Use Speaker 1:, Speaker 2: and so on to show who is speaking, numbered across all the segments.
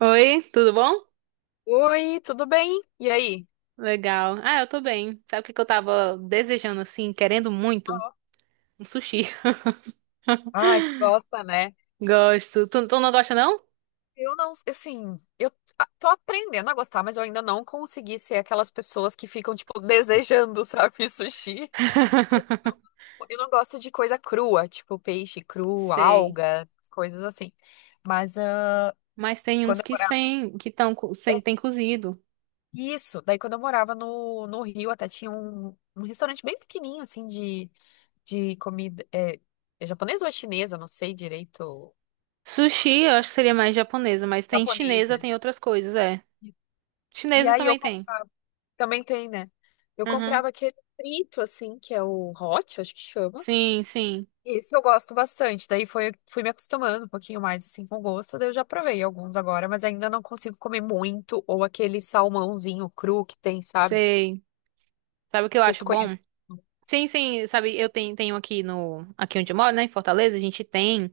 Speaker 1: Oi, tudo bom?
Speaker 2: Oi, tudo bem? E aí?
Speaker 1: Legal. Ah, eu tô bem. Sabe o que que eu tava desejando, assim, querendo muito?
Speaker 2: Ó,
Speaker 1: Um sushi.
Speaker 2: ai, tu gosta, né?
Speaker 1: Gosto. Tu não gosta, não?
Speaker 2: Eu não, assim, tô aprendendo a gostar, mas eu ainda não consegui ser aquelas pessoas que ficam, tipo, desejando, sabe, sushi. Porque Eu não gosto de coisa crua, tipo peixe cru,
Speaker 1: Sei.
Speaker 2: algas, coisas assim. Mas
Speaker 1: Mas tem uns
Speaker 2: quando eu
Speaker 1: que
Speaker 2: morava.
Speaker 1: sem, que tão, co- sem,
Speaker 2: é,
Speaker 1: tem cozido.
Speaker 2: Isso, daí quando eu morava no Rio, até tinha um restaurante bem pequenininho, assim, de comida é japonesa ou é chinesa, não sei direito,
Speaker 1: Sushi, eu acho que seria mais japonesa, mas tem
Speaker 2: japonês,
Speaker 1: chinesa,
Speaker 2: né?
Speaker 1: tem outras coisas, é.
Speaker 2: E
Speaker 1: Chinesa
Speaker 2: aí eu
Speaker 1: também tem.
Speaker 2: comprava, também tem, né? Eu
Speaker 1: Uhum.
Speaker 2: comprava aquele frito, assim, que é o hot, acho que chama.
Speaker 1: Sim, sim.
Speaker 2: Esse eu gosto bastante. Daí fui me acostumando um pouquinho mais, assim, com o gosto. Daí eu já provei alguns agora, mas ainda não consigo comer muito. Ou aquele salmãozinho cru que tem, sabe? Não
Speaker 1: Sei. Sabe o que eu
Speaker 2: sei se
Speaker 1: acho
Speaker 2: tu
Speaker 1: bom?
Speaker 2: conhece.
Speaker 1: Sim, sim, sabe, eu tenho, tenho aqui no, aqui onde eu moro, né, em Fortaleza, a gente tem.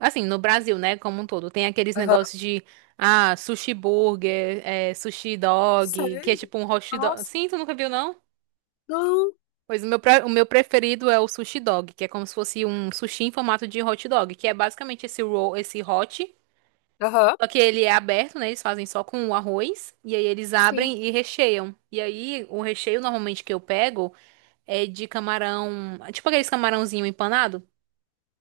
Speaker 1: Assim, no Brasil, né, como um todo, tem aqueles
Speaker 2: Aham.
Speaker 1: negócios de, ah, sushi burger, é, sushi dog, que é
Speaker 2: Sério?
Speaker 1: tipo um hot dog.
Speaker 2: Nossa.
Speaker 1: Sim, tu nunca viu, não?
Speaker 2: Não.
Speaker 1: Pois o meu, pre- o meu preferido é o sushi dog, que é como se fosse um sushi em formato de hot dog, que é basicamente esse roll, esse hot,
Speaker 2: Aham.
Speaker 1: só que ele é aberto, né, eles fazem só com o arroz, e aí eles
Speaker 2: Sim.
Speaker 1: abrem e recheiam. E aí, o recheio normalmente que eu pego é de camarão, tipo aqueles camarãozinho empanado,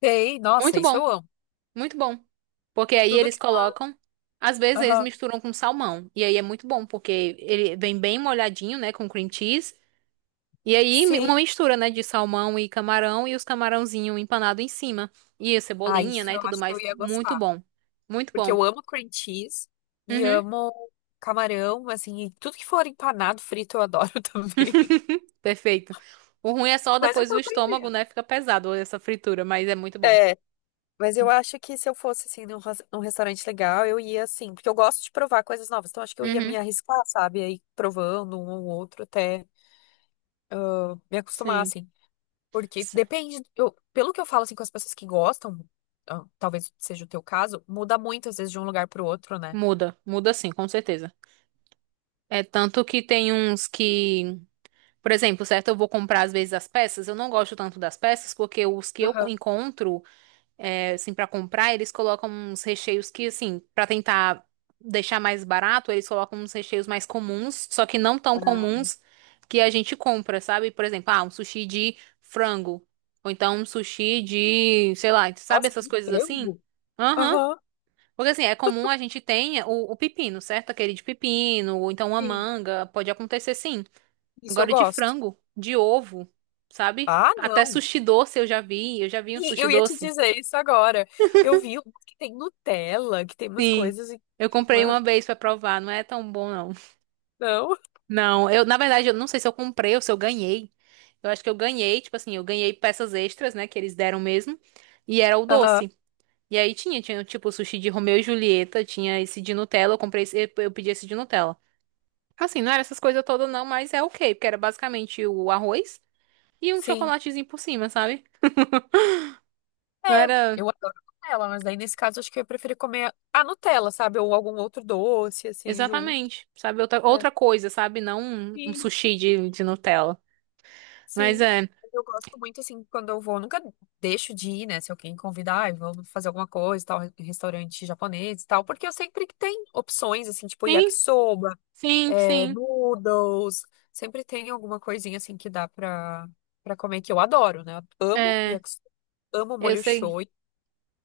Speaker 2: Sei. Nossa,
Speaker 1: muito
Speaker 2: isso
Speaker 1: bom.
Speaker 2: eu amo.
Speaker 1: Muito bom. Porque aí
Speaker 2: Tudo
Speaker 1: eles
Speaker 2: que...
Speaker 1: colocam, às vezes eles
Speaker 2: Aham.
Speaker 1: misturam com salmão. E aí é muito bom, porque ele vem bem molhadinho, né, com cream cheese. E aí mi-
Speaker 2: Sim.
Speaker 1: uma mistura, né, de salmão e camarão e os camarãozinho empanado em cima. E a
Speaker 2: Ah,
Speaker 1: cebolinha,
Speaker 2: isso
Speaker 1: né, e
Speaker 2: eu
Speaker 1: tudo
Speaker 2: acho que eu
Speaker 1: mais.
Speaker 2: ia
Speaker 1: Muito
Speaker 2: gostar.
Speaker 1: bom. Muito
Speaker 2: Porque
Speaker 1: bom.
Speaker 2: eu amo cream cheese e
Speaker 1: Uhum.
Speaker 2: amo camarão, assim, e tudo que for empanado, frito, eu adoro também.
Speaker 1: Perfeito. O ruim é só
Speaker 2: Mas eu
Speaker 1: depois
Speaker 2: tô
Speaker 1: o estômago,
Speaker 2: aprendendo.
Speaker 1: né, fica pesado essa fritura, mas é muito bom.
Speaker 2: É, mas eu acho que se eu fosse, assim, num restaurante legal, eu ia, assim, porque eu gosto de provar coisas novas, então acho que eu ia me
Speaker 1: Uhum.
Speaker 2: arriscar, sabe? Aí provando um ou outro até eu me acostumar,
Speaker 1: Sim.
Speaker 2: assim. Porque
Speaker 1: S-
Speaker 2: depende, eu, pelo que eu falo, assim, com as pessoas que gostam, ah, talvez seja o teu caso, muda muito, às vezes, de um lugar pro outro, né?
Speaker 1: Muda, muda sim, com certeza. É tanto que tem uns que. Por exemplo, certo? Eu vou comprar às vezes as peças. Eu não gosto tanto das peças porque os que eu co-
Speaker 2: Aham.
Speaker 1: encontro, é, assim, para comprar, eles colocam uns recheios que, assim, para tentar deixar mais barato, eles colocam uns recheios mais comuns, só que não tão
Speaker 2: Ah,
Speaker 1: comuns que a gente compra, sabe? Por exemplo, ah, um sushi de frango. Ou então um sushi de, sei lá, sabe
Speaker 2: nossa,
Speaker 1: essas
Speaker 2: de
Speaker 1: coisas assim?
Speaker 2: frango?
Speaker 1: Aham.
Speaker 2: Aham.
Speaker 1: Porque assim, é comum a gente tenha o pepino, certo? Aquele de pepino, ou então uma
Speaker 2: Sim.
Speaker 1: manga, pode acontecer sim.
Speaker 2: Isso eu
Speaker 1: Agora de
Speaker 2: gosto.
Speaker 1: frango, de ovo, sabe?
Speaker 2: Ah,
Speaker 1: Até
Speaker 2: não.
Speaker 1: sushi doce eu já vi um
Speaker 2: E
Speaker 1: sushi
Speaker 2: eu ia te
Speaker 1: doce.
Speaker 2: dizer isso agora. Eu vi um que tem Nutella, que tem umas
Speaker 1: Sim.
Speaker 2: coisas em
Speaker 1: Eu comprei
Speaker 2: cima.
Speaker 1: uma vez pra provar, não é tão bom não.
Speaker 2: Não?
Speaker 1: Não, eu na verdade eu não sei se eu comprei ou se eu ganhei. Eu acho que eu ganhei, tipo assim, eu ganhei peças extras, né, que eles deram mesmo, e era o
Speaker 2: Aham.
Speaker 1: doce. E aí tinha, tinha tipo sushi de Romeu e Julieta, tinha esse de Nutella, eu comprei esse, eu pedi esse de Nutella. Assim, não era essas coisas todas não, mas é ok, porque era basicamente o arroz e um
Speaker 2: Sim.
Speaker 1: chocolatezinho por cima, sabe? Não
Speaker 2: É,
Speaker 1: era.
Speaker 2: eu adoro Nutella, mas daí nesse caso acho que eu ia preferir comer a Nutella, sabe? Ou algum outro doce, assim, junto.
Speaker 1: Exatamente, sabe? Outra,
Speaker 2: É.
Speaker 1: outra coisa, sabe? Não um, um
Speaker 2: Sim,
Speaker 1: sushi de Nutella. Mas
Speaker 2: sim.
Speaker 1: é.
Speaker 2: Eu gosto muito, assim, quando eu vou, eu nunca deixo de ir, né? Se alguém convidar, "Ai, vamos fazer alguma coisa, tal, em restaurante japonês e tal", porque eu sempre que tem opções, assim, tipo
Speaker 1: Sim,
Speaker 2: yakisoba,
Speaker 1: sim, sim.
Speaker 2: noodles. Sempre tem alguma coisinha assim que pra comer que eu adoro, né? Eu amo
Speaker 1: É,
Speaker 2: yakisoba, amo
Speaker 1: eu
Speaker 2: molho
Speaker 1: sei.
Speaker 2: shoyu.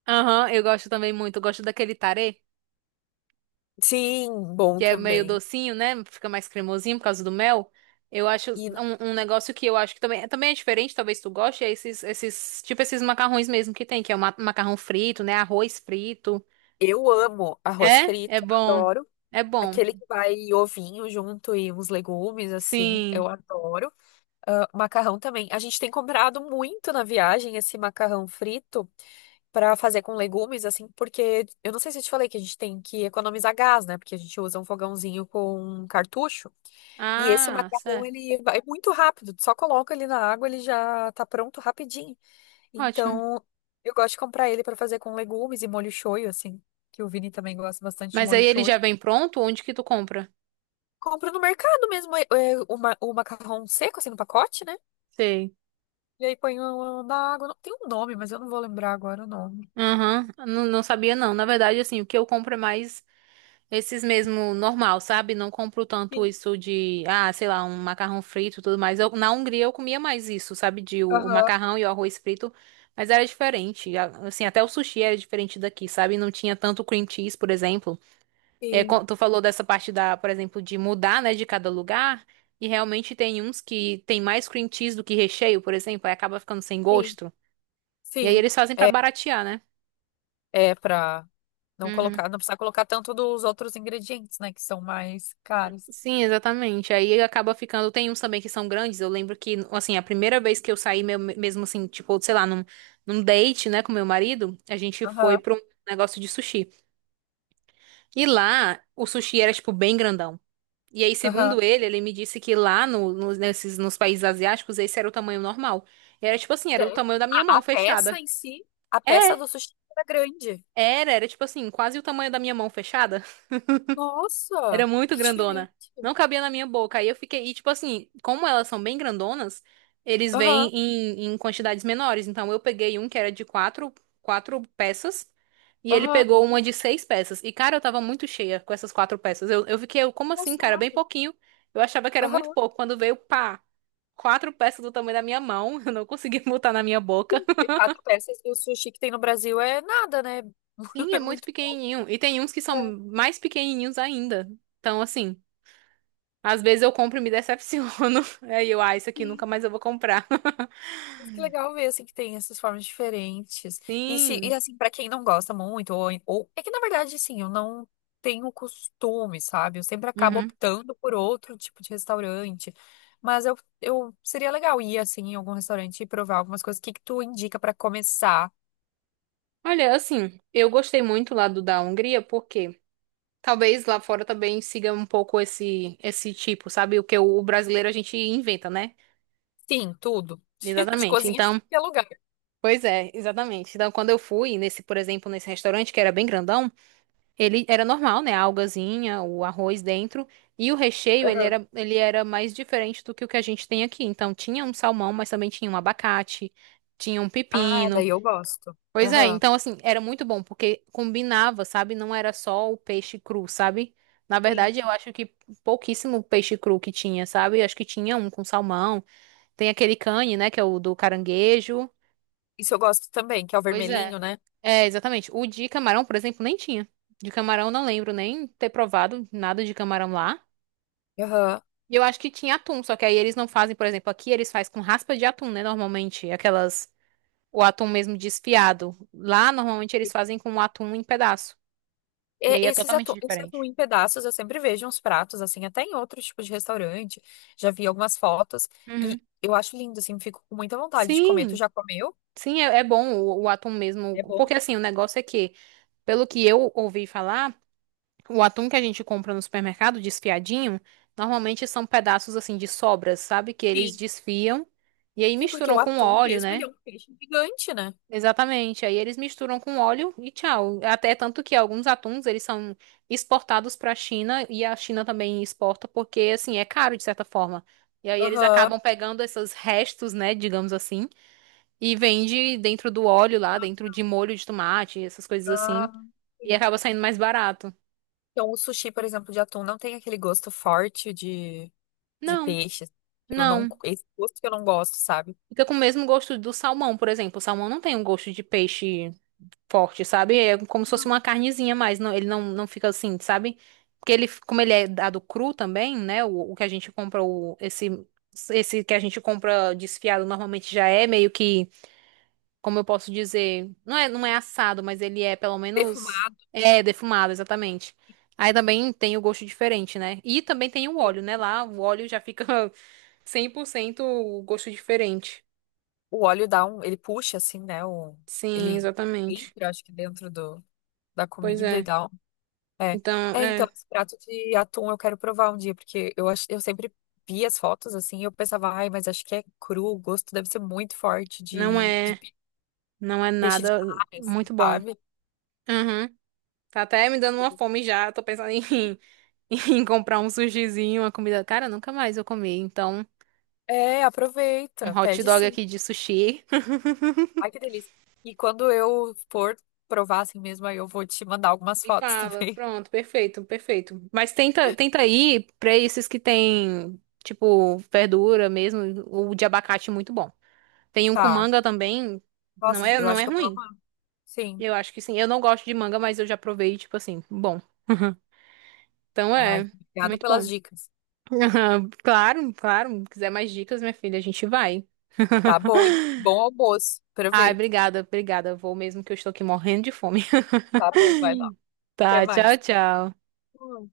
Speaker 1: Aham, eu gosto também muito. Eu gosto daquele tarê,
Speaker 2: Sim, bom
Speaker 1: que é meio
Speaker 2: também.
Speaker 1: docinho, né? Fica mais cremosinho por causa do mel. Eu acho
Speaker 2: E
Speaker 1: um, um negócio que eu acho que também, também é diferente, talvez tu goste, é esses, esses, tipo esses macarrões mesmo que tem, que é o ma- macarrão frito, né? Arroz frito.
Speaker 2: eu amo arroz
Speaker 1: É? É
Speaker 2: frito,
Speaker 1: bom.
Speaker 2: adoro.
Speaker 1: É bom.
Speaker 2: Aquele que vai ovinho junto e uns legumes, assim,
Speaker 1: Sim.
Speaker 2: eu adoro. Ah, macarrão também. A gente tem comprado muito na viagem esse macarrão frito pra fazer com legumes, assim, porque eu não sei se eu te falei que a gente tem que economizar gás, né? Porque a gente usa um fogãozinho com cartucho. E esse
Speaker 1: Ah,
Speaker 2: macarrão,
Speaker 1: certo.
Speaker 2: ele vai muito rápido. Tu só coloca ele na água, ele já tá pronto rapidinho.
Speaker 1: Ótimo.
Speaker 2: Então, eu gosto de comprar ele pra fazer com legumes e molho shoyu, assim. Que o Vini também gosta bastante de
Speaker 1: Mas
Speaker 2: molho
Speaker 1: aí ele
Speaker 2: shoyu.
Speaker 1: já vem pronto? Onde que tu compra?
Speaker 2: Compro no mercado mesmo, o macarrão seco, assim, no pacote, né?
Speaker 1: Sei.
Speaker 2: E aí na água. Não, tem um nome, mas eu não vou lembrar agora o nome.
Speaker 1: Aham. Não, não sabia não. Na verdade, assim, o que eu compro é mais esses mesmo normal, sabe? Não compro tanto
Speaker 2: Sim.
Speaker 1: isso de, ah, sei lá, um macarrão frito e tudo mais. Eu- na Hungria eu comia mais isso, sabe? De o
Speaker 2: Aham.
Speaker 1: macarrão e o arroz frito, mas era diferente. A- Assim, até o sushi era diferente daqui, sabe? Não tinha tanto cream cheese, por exemplo. É,
Speaker 2: Sim.
Speaker 1: quan- tu falou dessa parte da, por exemplo, de mudar, né, de cada lugar. E realmente tem uns que tem mais cream cheese do que recheio, por exemplo, aí acaba ficando sem
Speaker 2: Sim.
Speaker 1: gosto. E aí
Speaker 2: Sim.
Speaker 1: eles fazem pra
Speaker 2: É,
Speaker 1: baratear, né?
Speaker 2: é pra não
Speaker 1: Uhum.
Speaker 2: colocar, não precisar colocar tanto dos outros ingredientes, né? Que são mais caros.
Speaker 1: Sim, exatamente. Aí acaba ficando. Tem uns também que são grandes. Eu lembro que, assim, a primeira vez que eu saí, meu- mesmo assim, tipo, sei lá, num, num date, né, com meu marido, a gente foi
Speaker 2: Aham.
Speaker 1: pra um negócio de sushi. E lá, o sushi era, tipo, bem grandão. E aí,
Speaker 2: Aham.
Speaker 1: segundo ele, ele me disse que lá no, no- nesses, nos países asiáticos, esse era o tamanho normal. E era, tipo assim, era o
Speaker 2: Sério?
Speaker 1: tamanho da minha
Speaker 2: A,
Speaker 1: mão
Speaker 2: a peça
Speaker 1: fechada.
Speaker 2: em si, a peça
Speaker 1: É,
Speaker 2: do sushi era grande.
Speaker 1: era, era, tipo assim, quase o tamanho da minha mão fechada. Era
Speaker 2: Nossa,
Speaker 1: muito
Speaker 2: que
Speaker 1: grandona.
Speaker 2: diferente.
Speaker 1: Não cabia na minha boca. Aí eu fiquei. E, tipo assim, como elas são bem grandonas, eles vêm
Speaker 2: Aham,
Speaker 1: em, em quantidades menores. Então eu peguei um que era de quatro, quatro peças. E ele
Speaker 2: aham,
Speaker 1: pegou uma de seis peças. E, cara, eu tava muito cheia com essas quatro peças. Eu fiquei, eu, como assim, cara? Bem
Speaker 2: engraçado.
Speaker 1: pouquinho. Eu achava que era muito
Speaker 2: Aham.
Speaker 1: pouco. Quando veio, pá, quatro peças do tamanho da minha mão. Eu não consegui botar na minha boca.
Speaker 2: Sim, porque quatro peças do sushi que tem no Brasil é nada, né?
Speaker 1: Sim, é
Speaker 2: É
Speaker 1: muito
Speaker 2: muito.
Speaker 1: pequenininho. E tem uns que são
Speaker 2: É,
Speaker 1: mais pequenininhos ainda. Então, assim. Às vezes eu compro e me decepciono. Aí eu, ah, isso aqui
Speaker 2: sim.
Speaker 1: nunca mais eu vou comprar.
Speaker 2: Mas que legal ver, assim, que tem essas formas diferentes. E
Speaker 1: Sim.
Speaker 2: assim, pra quem não gosta muito, é que, na verdade, assim, eu não tenho costume, sabe? Eu sempre acabo
Speaker 1: Uhum.
Speaker 2: optando por outro tipo de restaurante. Mas eu seria legal ir, assim, em algum restaurante e provar algumas coisas. O que que tu indica pra começar?
Speaker 1: Olha, assim, eu gostei muito lá do da Hungria, porque talvez lá fora também siga um pouco esse tipo, sabe? O que o brasileiro a gente inventa, né?
Speaker 2: Sim, tudo. De
Speaker 1: Exatamente.
Speaker 2: cozinha de
Speaker 1: Então,
Speaker 2: tudo que é lugar.
Speaker 1: pois é, exatamente. Então, quando eu fui nesse, por exemplo, nesse restaurante que era bem grandão, ele era normal, né? A algazinha, o arroz dentro. E o recheio, ele
Speaker 2: Aham.
Speaker 1: era, ele era mais diferente do que o que a gente tem aqui. Então, tinha um salmão, mas também tinha um abacate, tinha um
Speaker 2: Ah,
Speaker 1: pepino.
Speaker 2: daí eu gosto.
Speaker 1: Pois é,
Speaker 2: Aham.
Speaker 1: então, assim, era muito bom, porque combinava, sabe? Não era só o peixe cru, sabe? Na
Speaker 2: Sim.
Speaker 1: verdade, eu acho que pouquíssimo peixe cru que tinha, sabe? Eu acho que tinha um com salmão. Tem aquele cane, né? Que é o do caranguejo.
Speaker 2: Isso eu gosto também, que é o
Speaker 1: Pois é.
Speaker 2: vermelhinho, né?
Speaker 1: É, exatamente. O de camarão, por exemplo, nem tinha. De camarão, não lembro nem ter provado nada de camarão lá.
Speaker 2: Aham.
Speaker 1: E eu acho que tinha atum, só que aí eles não fazem, por exemplo, aqui eles fazem com raspa de atum, né? Normalmente, aquelas. O atum mesmo desfiado. Lá, normalmente, eles fazem com o atum em pedaço. E aí é
Speaker 2: Esses
Speaker 1: totalmente
Speaker 2: atum, esse atum
Speaker 1: diferente.
Speaker 2: em pedaços eu sempre vejo uns pratos, assim, até em outros tipos de restaurante. Já vi algumas fotos
Speaker 1: Uhum.
Speaker 2: e eu acho lindo, assim, fico com muita vontade de comer. Tu
Speaker 1: Sim,
Speaker 2: já comeu?
Speaker 1: sim, é, é bom o atum mesmo.
Speaker 2: É bom?
Speaker 1: Porque assim, o negócio é que, pelo que eu ouvi falar, o atum que a gente compra no supermercado, desfiadinho, normalmente são pedaços assim de sobras, sabe? Que eles
Speaker 2: Sim.
Speaker 1: desfiam e aí
Speaker 2: Sim, porque o
Speaker 1: misturam com
Speaker 2: atum
Speaker 1: óleo,
Speaker 2: mesmo, ele é
Speaker 1: né?
Speaker 2: um peixe gigante, né?
Speaker 1: Exatamente. Aí eles misturam com óleo e tchau. Até tanto que alguns atuns eles são exportados para a China e a China também exporta porque assim é caro de certa forma. E aí eles
Speaker 2: Aham.
Speaker 1: acabam pegando esses restos, né, digamos assim, e vende dentro do óleo lá, dentro de molho de tomate, essas coisas assim,
Speaker 2: Ah,
Speaker 1: e
Speaker 2: sim.
Speaker 1: acaba saindo mais barato.
Speaker 2: Então, o sushi, por exemplo, de atum não tem aquele gosto forte de
Speaker 1: Não,
Speaker 2: peixe. Que Eu não,
Speaker 1: não.
Speaker 2: esse gosto que eu não gosto, sabe?
Speaker 1: Fica com o mesmo gosto do salmão, por exemplo. O salmão não tem um gosto de peixe forte, sabe? É como se fosse uma carnezinha, mas não, ele não, não fica assim, sabe? Porque ele, como ele é dado cru também, né? O que a gente compra, o, esse que a gente compra desfiado normalmente já é meio que, como eu posso dizer, não é, não é assado, mas ele é pelo menos
Speaker 2: Defumar,
Speaker 1: é defumado, exatamente. Aí também tem o gosto diferente, né? E também tem o óleo, né? Lá o óleo já fica 100% o gosto diferente.
Speaker 2: o óleo dá um, ele puxa, assim, né?
Speaker 1: Sim,
Speaker 2: Ele
Speaker 1: exatamente.
Speaker 2: entra, acho que da
Speaker 1: Pois
Speaker 2: comida e
Speaker 1: é.
Speaker 2: tal. É.
Speaker 1: Então,
Speaker 2: É, então,
Speaker 1: é,
Speaker 2: esse prato de atum eu quero provar um dia, porque eu sempre vi as fotos assim, e eu pensava, ai, mas acho que é cru, o gosto deve ser muito forte
Speaker 1: não é, não é
Speaker 2: peixe de
Speaker 1: nada
Speaker 2: mar, assim,
Speaker 1: muito bom.
Speaker 2: sabe?
Speaker 1: Uhum. Tá até me dando uma fome já. Tô pensando em, em comprar um sushizinho, uma comida. Cara, nunca mais eu comi. Então,
Speaker 2: É,
Speaker 1: um
Speaker 2: aproveita,
Speaker 1: hot
Speaker 2: pede
Speaker 1: dog
Speaker 2: sim.
Speaker 1: aqui de sushi.
Speaker 2: Ai, que delícia. E quando eu for provar assim mesmo, aí eu vou te mandar algumas
Speaker 1: Me
Speaker 2: fotos
Speaker 1: fala.
Speaker 2: também.
Speaker 1: Pronto, perfeito, perfeito. Mas tenta, tenta ir pra esses que tem, tipo, verdura mesmo. O de abacate é muito bom. Tem um com
Speaker 2: Tá.
Speaker 1: manga também. Não
Speaker 2: Nossa,
Speaker 1: é,
Speaker 2: eu
Speaker 1: não
Speaker 2: acho
Speaker 1: é
Speaker 2: que eu vou
Speaker 1: ruim.
Speaker 2: amar. Sim.
Speaker 1: Eu acho que sim. Eu não gosto de manga, mas eu já provei, tipo assim, bom. Então é,
Speaker 2: Ai, obrigada
Speaker 1: muito
Speaker 2: pelas
Speaker 1: bom.
Speaker 2: dicas.
Speaker 1: Claro, claro. Quiser mais dicas, minha filha, a gente vai.
Speaker 2: Tá bom, e bom almoço.
Speaker 1: Ai,
Speaker 2: Aproveita.
Speaker 1: obrigada, obrigada. Vou mesmo que eu estou aqui morrendo de fome.
Speaker 2: Tá bom, vai lá. Até
Speaker 1: Tá, tchau,
Speaker 2: mais.
Speaker 1: tchau.
Speaker 2: Hum.